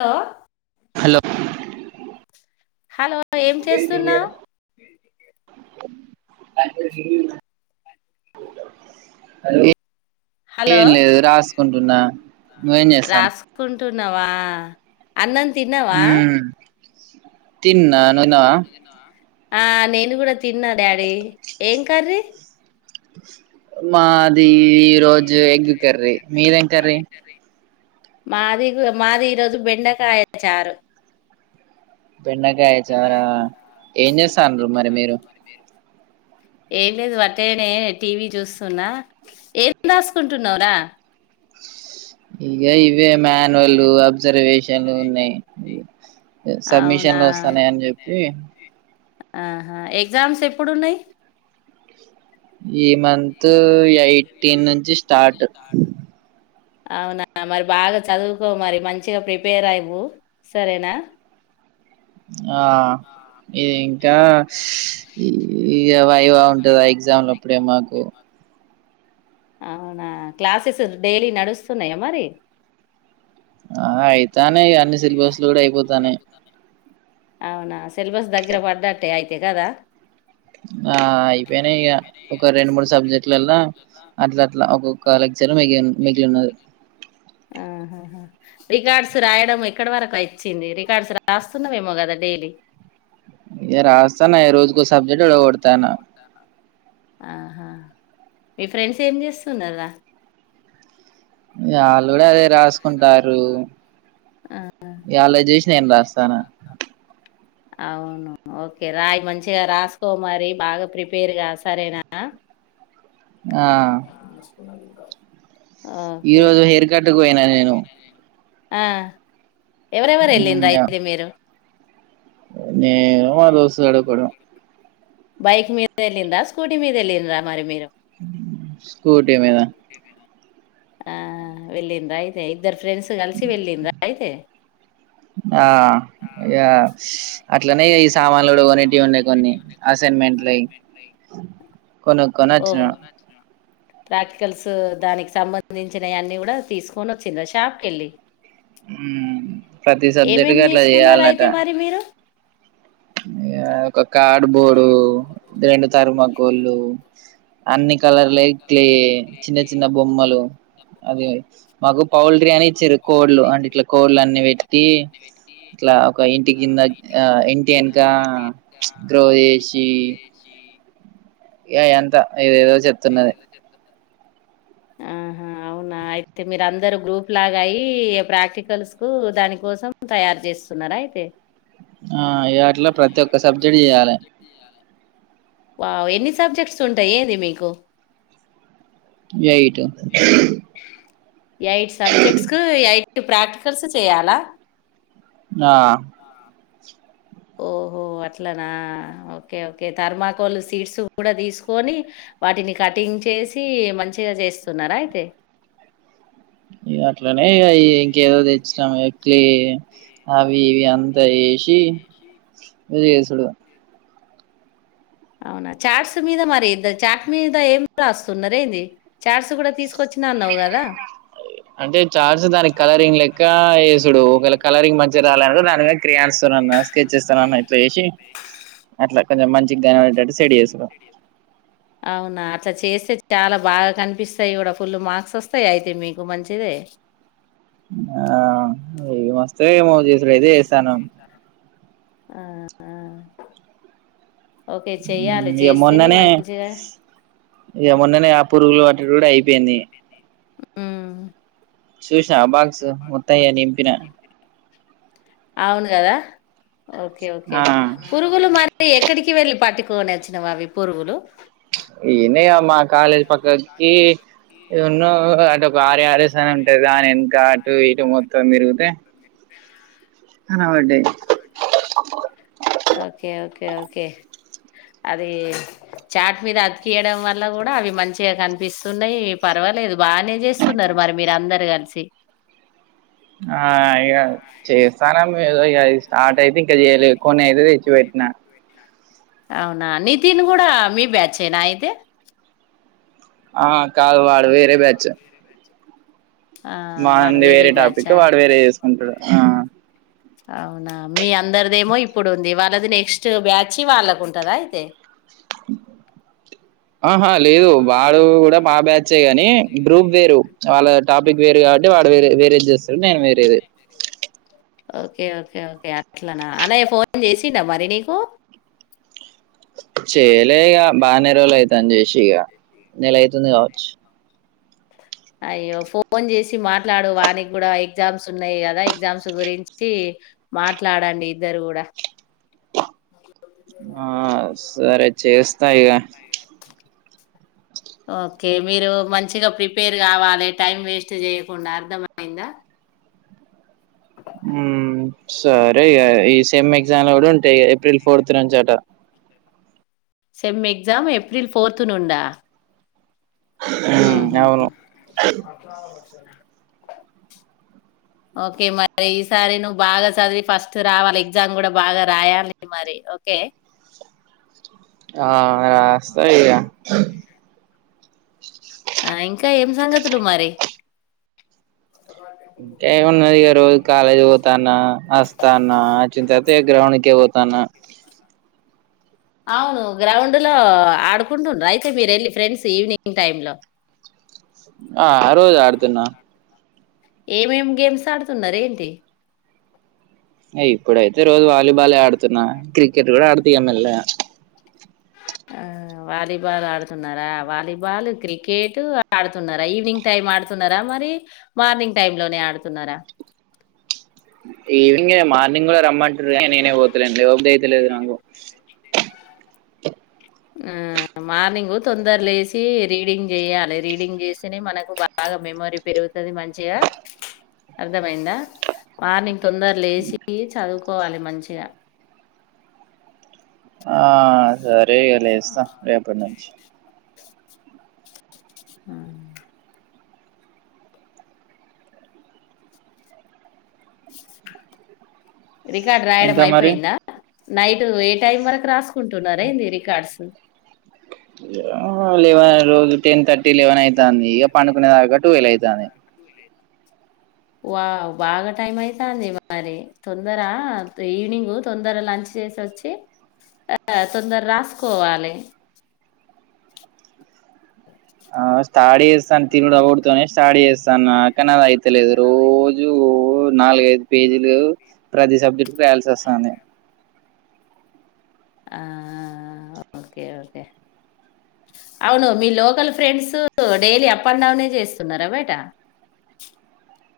హ hello hello ఏం చేస్తున్నావు హలో హలో ఏం లేదు రాసుకుంటున్నా నువ్వేం చేస్తానావ టున్నావా అన్నం తిన్నావా తిన్నా ను తిన్నావా ఆ నేను కూడా తిన్నా డాడీ ఏం కరీ ఆ మాది ఈ రోజు ఎగ్గు కర్రీ మీదేం కర్రీ మాది మాది ఈరోజు బెండకాయ చారు బెండకాయ చారా ఏం చేస్తన్నారు మరి మీరు ఏం లేదు వట్టేనే టీవీ చూస్తున్నా ఏం రాసుకుంటున్నావురా ఆ ఇక ఇవే మాన్వల్ అబ్జర్వేషన్లు ఉన్నాయి అవునా సబ్మిషన్లు వస్తాన్నాయ అని చెప్పి ఆహా ఎగ్జామ్స్ ఎప్పుడు ఉన్నాయి ఈ మంత్ త్ ఎయిటీన్ నుంచి స్టార్ట్ అవునా మరి బాగా చదువుకో మరి మంచిగా ప్రిపేర్ అవు సరేనా ఆ ఇది ఇంకా ఇగ వాయ్వా ఉంటద ఎగ్జామ్ అప్పుడే మాకు అవునా క్లాసెస్ డైలీ నడుస్తున్నాయా మరి ఆ ఆయి తానే అన్ని సిలబస్లు కూడా అయిపోతానే అవునా సిలబస్ దగ్గర పడ్డట్టే అయితే కదా ఆ అయిపోయినై ఇగ ఒక రెండు మూడు సబ్జెక్ట్ ట్లలల్లా అట్లా అట్లా ఒక్కొక్క లక్షనం మిగి మిగిలి ఉన్నది ఆహాహా రికార్డ్స్ రాయడం ఎక్కడ వరకు వచ్చింది. రికార్డ్స్ రాస్తున్నావేమో కదా డైలీ. ఇగ నేను రాస్తాన ఇగ రాస్తన రోజుకో ఏరోజు సబ్జెక్ట్ సబ్జెక్టు ఓడగొడతాన కొట్టతన్న ఆహా మీ ఫ్రెండ్స్ ఏం చేస్తున్నారా వాళ్ళు కూడా అదే రాసుకుంటారు ఇగ ఆళ్ళది చూసి నేను రాస్తాన అవును ఓకే రాయి మంచిగా రాసుకో మరి బాగా ప్రిపేర్గా సరేనా ఆ అయిందా ఈ రోజు హెయిర్ కట్ కు పోయినా నేను ఆ ఎవరెవరు వెళ్ళిన్రు అయితే మీరు నేను మాదోస్తుగాడు కూడా బైక్ మీద వెళ్లిండ్రా స్కూటీ మీద వెళ్లిండ్రా మీరు స్కూటీ మీద ఆ వెల్లిండ్రా అయితే ఇద్దరు ఫ్రెండ్స్ కలిసి వెళ్ళిండ్రా అయితే ఆ అగ అట్లనే ఈ సామాన్లు కూడా కొనేటివి ఉండే, కొన్ని అసైన్మెంట్లు అవి కొనుక్కొని వచ్చిన. ఓహో ప్రాక్టికల్స్ దానికి సంబంధించిన అన్ని కూడా తీసుకొని వచ్చిన్రా షాప్ కు వెళ్ళి ఊమ్ ప్రతి సబ్జెక్ట్ కు ఏమేమి అట్లా తీసుకున్నారు చేయాలట అయితే మరి మీరు ఏందో కొ కార్డ్బోర్డు రెండు తర్మాకోళ్ళు అన్ని కలర్లు ఇట్ చిన్న చిన్న బొమ్మలు అది మాకు పౌల్ట్రీ అని ఇచ్చిరు. కోళ్లు అంటే ఇట్లా కోళ్లు అన్ని పెట్టి ఇట్లా ఒక ఇంటి కింద ఇంటి అని కా ద్రో చేసి ఏ ఎంత ఇదిదో చెప్తున్నది ఆహా అవునా అయితే మీరు అందరు గ్రూప్ లాగా, అయి ప్రాక్టికల్స్ కు దాని కోసం తయారు చేస్తున్నారా. అయితే ఆ ఇగ అట్లా ఆ ప్రతి ఒక్క అట్ల సబ్జెక్ట్ ప్రతిఒక్క చేయాలి సబ్జెక్ట్ కు చేయాలా వాలిస్ సబ్జెక్ట్స్ ఉంటాయి ఏంది మీకు కు ఏయి ఎయిట్ సబ్జెక్ట్స్ ఎయిట్ మీటు ప్రాక్టికల్స్ చేయాలా ఆ ఓహో అట్లనా ఓకే ఓకే థర్మాకోల్ సీట్స్ కూడా తీసుకొని వాటిని కటింగ్ చేసి మంచిగా చేస్తున్నారా అయితే ఇగ అట్లనే ఇగ ఇంకేదో తెచ్చినాము క్లే అవి ఇవి అంతా వేసి ఇగ చేసుడు అవునా చాట్స్ మీద మరి ఇద్దరు చాట్ మీద ఏం రాస్తున్నారేంది చాట్స్ కూడా తీసుకొచ్చినా అన్నావు కదా అంటే చార్ట్స్ దానికి కలరింగ్ లెక్క ఏసుడు ఒకవేళ కలరింగ్ మంచిగా రాలేనుకో దాని మీద క్రియాన్స్ తోనన్న స్కెచెస్ తోనన్న ఇట్లా ఏసి అట్లా కొంచెం మంచిగా కనపడేటట్టు సెట్ చేసుడు అవునా అలా చేస్తే చాలా బాగా కనిపిస్తాయి కూడా ఫుల్ మార్క్స్ వస్తాయి అయితే మీకు మంచిదే ఆ ఏమస్తే ఏమౌ ఇప్పుడైతే చేస్తాన్నం ఆ ఆ ఓకే చెయ్యాలి ఇగ చేస్తేనే మొన్ననే మంచిగా ఇగ మొన్ననేఆ పరుగులు పట్టుడు కూడా అయిపోయింది ఉమ్ చూసావ బాక్సు మొత్తం నింపిన అవును కదా ఓకే ఓకే ఆ పురుగులు మరి ఎక్కడికి వెళ్ళి పటి కొనచ్చినవా అవి పురుగులు ఈడనే మా కాలేజ్ పక్క కి ఎన్నో అటు ఒక కర్యాదశన ఉంటాది దాని వెనక అటు ఇటు మొత్తం తిరిగితే కనబడ్డాయి ఓకే ఓకే ఓకే అది చాట్ మీద అతికియడం వల్ల కూడా అవి మంచి గా కనిపిస్తున్నాయి పర్వాలేదు బాగానే చేస్తున్నారు మరి మీరు అందరు కలిసి ఆ ఇక చేస్తానామ ఏదో ఇక స్టార్ట్ అయితే ఇంకా ఆ చేయలే టైపింగ్ కొన్ని అయితే చేయదు తెచ్చి ఫోన్ అదు పెట్టినా పెటిినాను అవునా నితిన్ కూడా మీ బ్యాచ్ ఏనా అయితే ఆ కాదు వాడు వేరే బ్యాచ్ ఆ వాడు వానిది వేరే టాపిక్ బ్యాచా వాడు వేరే చేసుకుంటాడు ఆ అవునా మీ అందరిదేమో ఇప్పుడు ఉంది వాళ్ళది నెక్స్ట్ బ్యాచి వాళ్ళకు ఉంటదా అయితే ఆ ఆహా లేదు వాడు కూడా మా బ్యాట్చే కాని గ్రూప్ వేరు వాళ్ళ టాపిక్ వేరు కాబట్టి వాడు వేరే వేరేది చేస్తాడు నేను వేరేది ఓకే ఓకే ఓకే అట్లనా అనే ఫోన్ చేసిండ మరి నీకు చెయ్యలే ఇగ బానరాయితంది అను చేసిగా నెలయితుంది కా అయ్యో ఫోన్ చేసి మాట్లాడు వానికి కూడా ఎగ్జామ్స్ ఉన్నాయి కదా ఎగ్జామ్స్ గురించి మాట్లాడండి. ఇద్దరు కూడా ఆ సరే చేస్త చేస్తా ఇగా ఓకే మీరు మంచిగా ప్రిపేర్ కావాలి. టైం వేస్ట్ చేయకుండా అర్థంమయిందా. ఊ సరే ఇగ సేమ్ ఎగ్జా అప్పుడు ఉంటాయి ఇగ ఏప్రిల్ ఫోర్త్ [unintelligible] చేట సెమ్ ఎగ్జామ్ ఏప్రిల్ ఫోర్త్ నుండా మ్మ్ ఉహు అవును ఓకే మరి ఈసారి నువ్వు బాగా చదివి ఫస్ట్ రావాలి. ఎగ్జామ్ కూడా బాగా రాయాలి మరి ఓకే ఆ రాస్తా ఇగ ఆ ఇంకా ఏం సంగతులు మరి ఏమున్నది ఇగ రోజు కాలేజ్ పోతాన్న వస్తాన్న వచ్చిన తర్వాత గ్రౌండ్కే పోత త్తన అవును గ్రౌండ్ లో ఆడుకుంటుండ్రా అయితే మీరు వెళ్ళి ఫ్రెండ్స్ ఈవినింగ్ టైమ్ లో ఆ రోజు ఆడుతున్నా ఏమేంమేం గేమ్స్ ఆడుతున్నారూ ఏంది ఇంగ ఇప్పుడు ఆయితే రోజు వాలిబాలే ఆడు [unintelligible] ఇప్పుడు [unintelligible] మెల్లగా ఆ వాలీబాల్ ఆడుతున్నారా వాలీబాల్, క్రికెట్ ఆడుతున్నారా. ఈవినింగ్ టైం ఆడుతున్నారా. మరి మార్నింగ్ టైమ్ లోనే ఆడుతున్నారా. ఈవినింగ్ మార్నింగ్ అ [unintelligible] తెలియదు నాకు ఆ మార్నింగ్ తొందర లేసి రీడింగ్ చేయాలి రీడింగ్ చేస్తేనే మనకు బాగా మెమోరీ పెరుగుతాది మంచిగా అర్థమయిందా మార్నింగ్ తొందర లేసి చదువుకు కోవాలి మంచిగా ఆ సరే ఎర్లీ గా లేస్తా రేపటి నుంచి హు రికార్డు రాయడం ఇంకా మరి అయిపోయిందా. నైట్ ఏ టైమ్ వరకు రాసుకో కుంటున్నారా ఏంది రికార్డ్స్ ఏమో లేవని రోజు టెన్ థర్టీ లెవెన్ అయి ఇంగ పండుకునే దాకా టువల్ అయితంది. వా బాగా టైం అయితంది మరి తొందర ఈవినింగ్ తొందర లంచ్ చేసి వచ్చి ఆ తొందర రాసుకోవాలి. థర్డ్ ఇయర్స్ సంతి కూడా ఒడుతోనే స్టార్ట్ చేస్తాన కాని అది అయితలేదు రోజు ఓ నాలుగ ఐదు పేజీలు ప్రతి సబ్జెక్ట్ కు రాయాల్సి వస్తాంది ఆహ్ ఓకే ఓకే అవును మీ local friends daily up and డౌనే చేస్తున్నారా బెట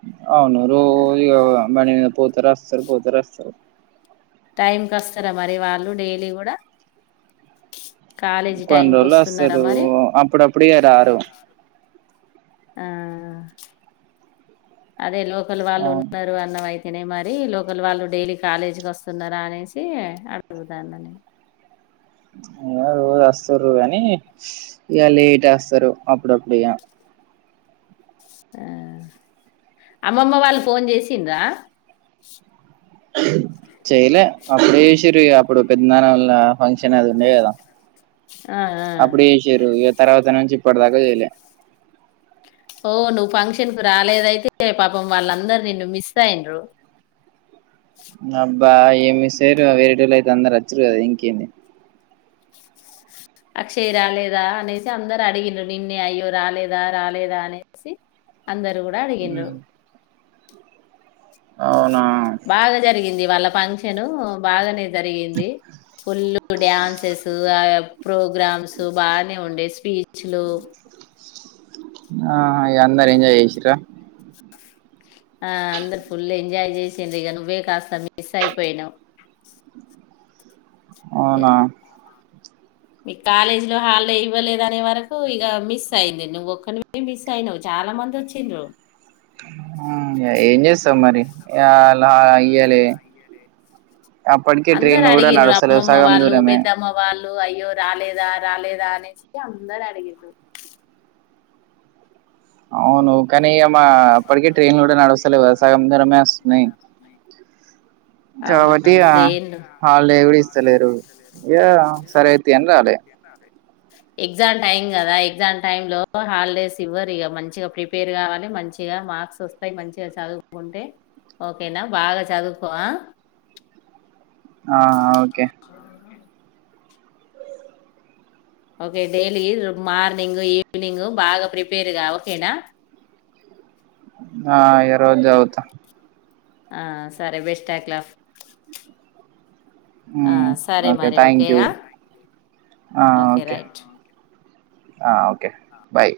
[unintelligible] అవును రోజ ఇగ బాండీ పోత్ త సరిపోత సరిపో టైంకి వస్తారా మరి వాళ్ళు డైలీ కూడా కాలేజీ కొన్ని టైంకి రోజులు వస్తున్నారా వస్తారు మరి అప్పుడప్పుడు ఇగ రారు ఆహ్ అదే లో వాళ్ళు అవును ఉన్నారు అన్నవై తినే మరి లోకల్ వాళ్ళు డైలీ కాలేజీకి వస్తున్నారా అనేసి అడుగుతాన ఇక రోజు వస్తారు కానీ ఇక లేట్ వస్తారు అప్పుడప్పుడు ఇగా ఆహ్ అమ్మమ్మ వాళ్ళు ఫోన్ చేసిండ్ర అ [unintelligible] చేయలే అప్పుడే చేసిరు అప్పుడు పెదనానోళ్ల ఫంక్షన్ అది ఉండే కదా ఆ ఆ అప్పుడు చేషిరు ఇగా తర్వాత నుంచి ఇప్పుడుతాక చేలే ఓ నువ్వు ఫంక్షన్ కు రాలేదయితే పాపం వాళ్ళందరు నిన్ను మిస్ అయిన్రు అబ్బా ఏమి మిస్ అయిరు వేరేటోళ్ళు అయితే అందరు వచ్చారీ కదా ఇంకేంది అక్షయ్ రాలేదా అనేసి అందరు అడిగిరూ నిన్నే అయ్యో రాలేదా రాలేదా అనేసి అందరు కూడా అడిగిండ్రు ఆవు బాగా జరిగింది వాళ్ళ ఫంక్షన్ను బాగానే జరిగింది ఫుల్ డ్యాన్సెస్ ప్రోగ్రామ్స్ బానే ఉండే స్పీచ్ పిచ్చలో ఆహ్ ఇగ అందర్ ఎంజాయ్ చేసిరా ఆహ్ అందరు ఫుల్ ఎంజాయ్ చేసిండ్రు ఇక నువ్వే కాస్త మిస్ అయిపోయినావు అవునా మీకు కాలేజీ లో హాలిడే ఇవ్వలేదునే వరకు ఇక మిస్ అయింది నువ్ ఒక్కనివి మిస్ అయినావు చాలా మంది వచ్చిండ్రు ఏం చేస్తాం మరి ఆహ్ లా ఇయాలే అప్పటికి ట్రెన్ అందరు కూడా అడిగిండ్రు నడుస్తలేవ్ అమ్మమ్మ సగం వాళ్ళు దూరమే పెద్దమ్మ వాళ్ళు అయ్యో రాలేదా రాలేదా అనేసి అందరు అడిగిన్రు అవును కానీ ఇగా మా అప్పటికే ట్రైన్లు కూడా నడుస్తలేవుగ సగం దూరమే వస్తున్నాయి కాబట్టి అవునవును ట్రైన్లు హాలిడే కూడా ఇస్తలేరు ఇక సరేతి అని రాలే ఎగ్జామ్ టైమ్ కదా ఎగ్జామ్ టైమ్లో హాలిడేస్ ఇవ్వరు ఇగ మంచిగా ప్రి పేర్ కావాలె మంచిగా మార్క్స్ వస్తాయి. మంచిగా చదువుకుంటే ఓకేనా బాగా చదువుకో ఆ ఆ okay. Okay daily morning, evening బాగా ప్రిపేర్గా ఓకేనా ఆ ఇగ రోజ్ చదువుతా ఆ సరే బెస్ట్ ఆఫ్ లక్ ఆ హ్మ్ సరే మరి థ్యాంక్ ఓకే యూ ఆ ఓకే రైట్ ఆ ఓకే బాయ్.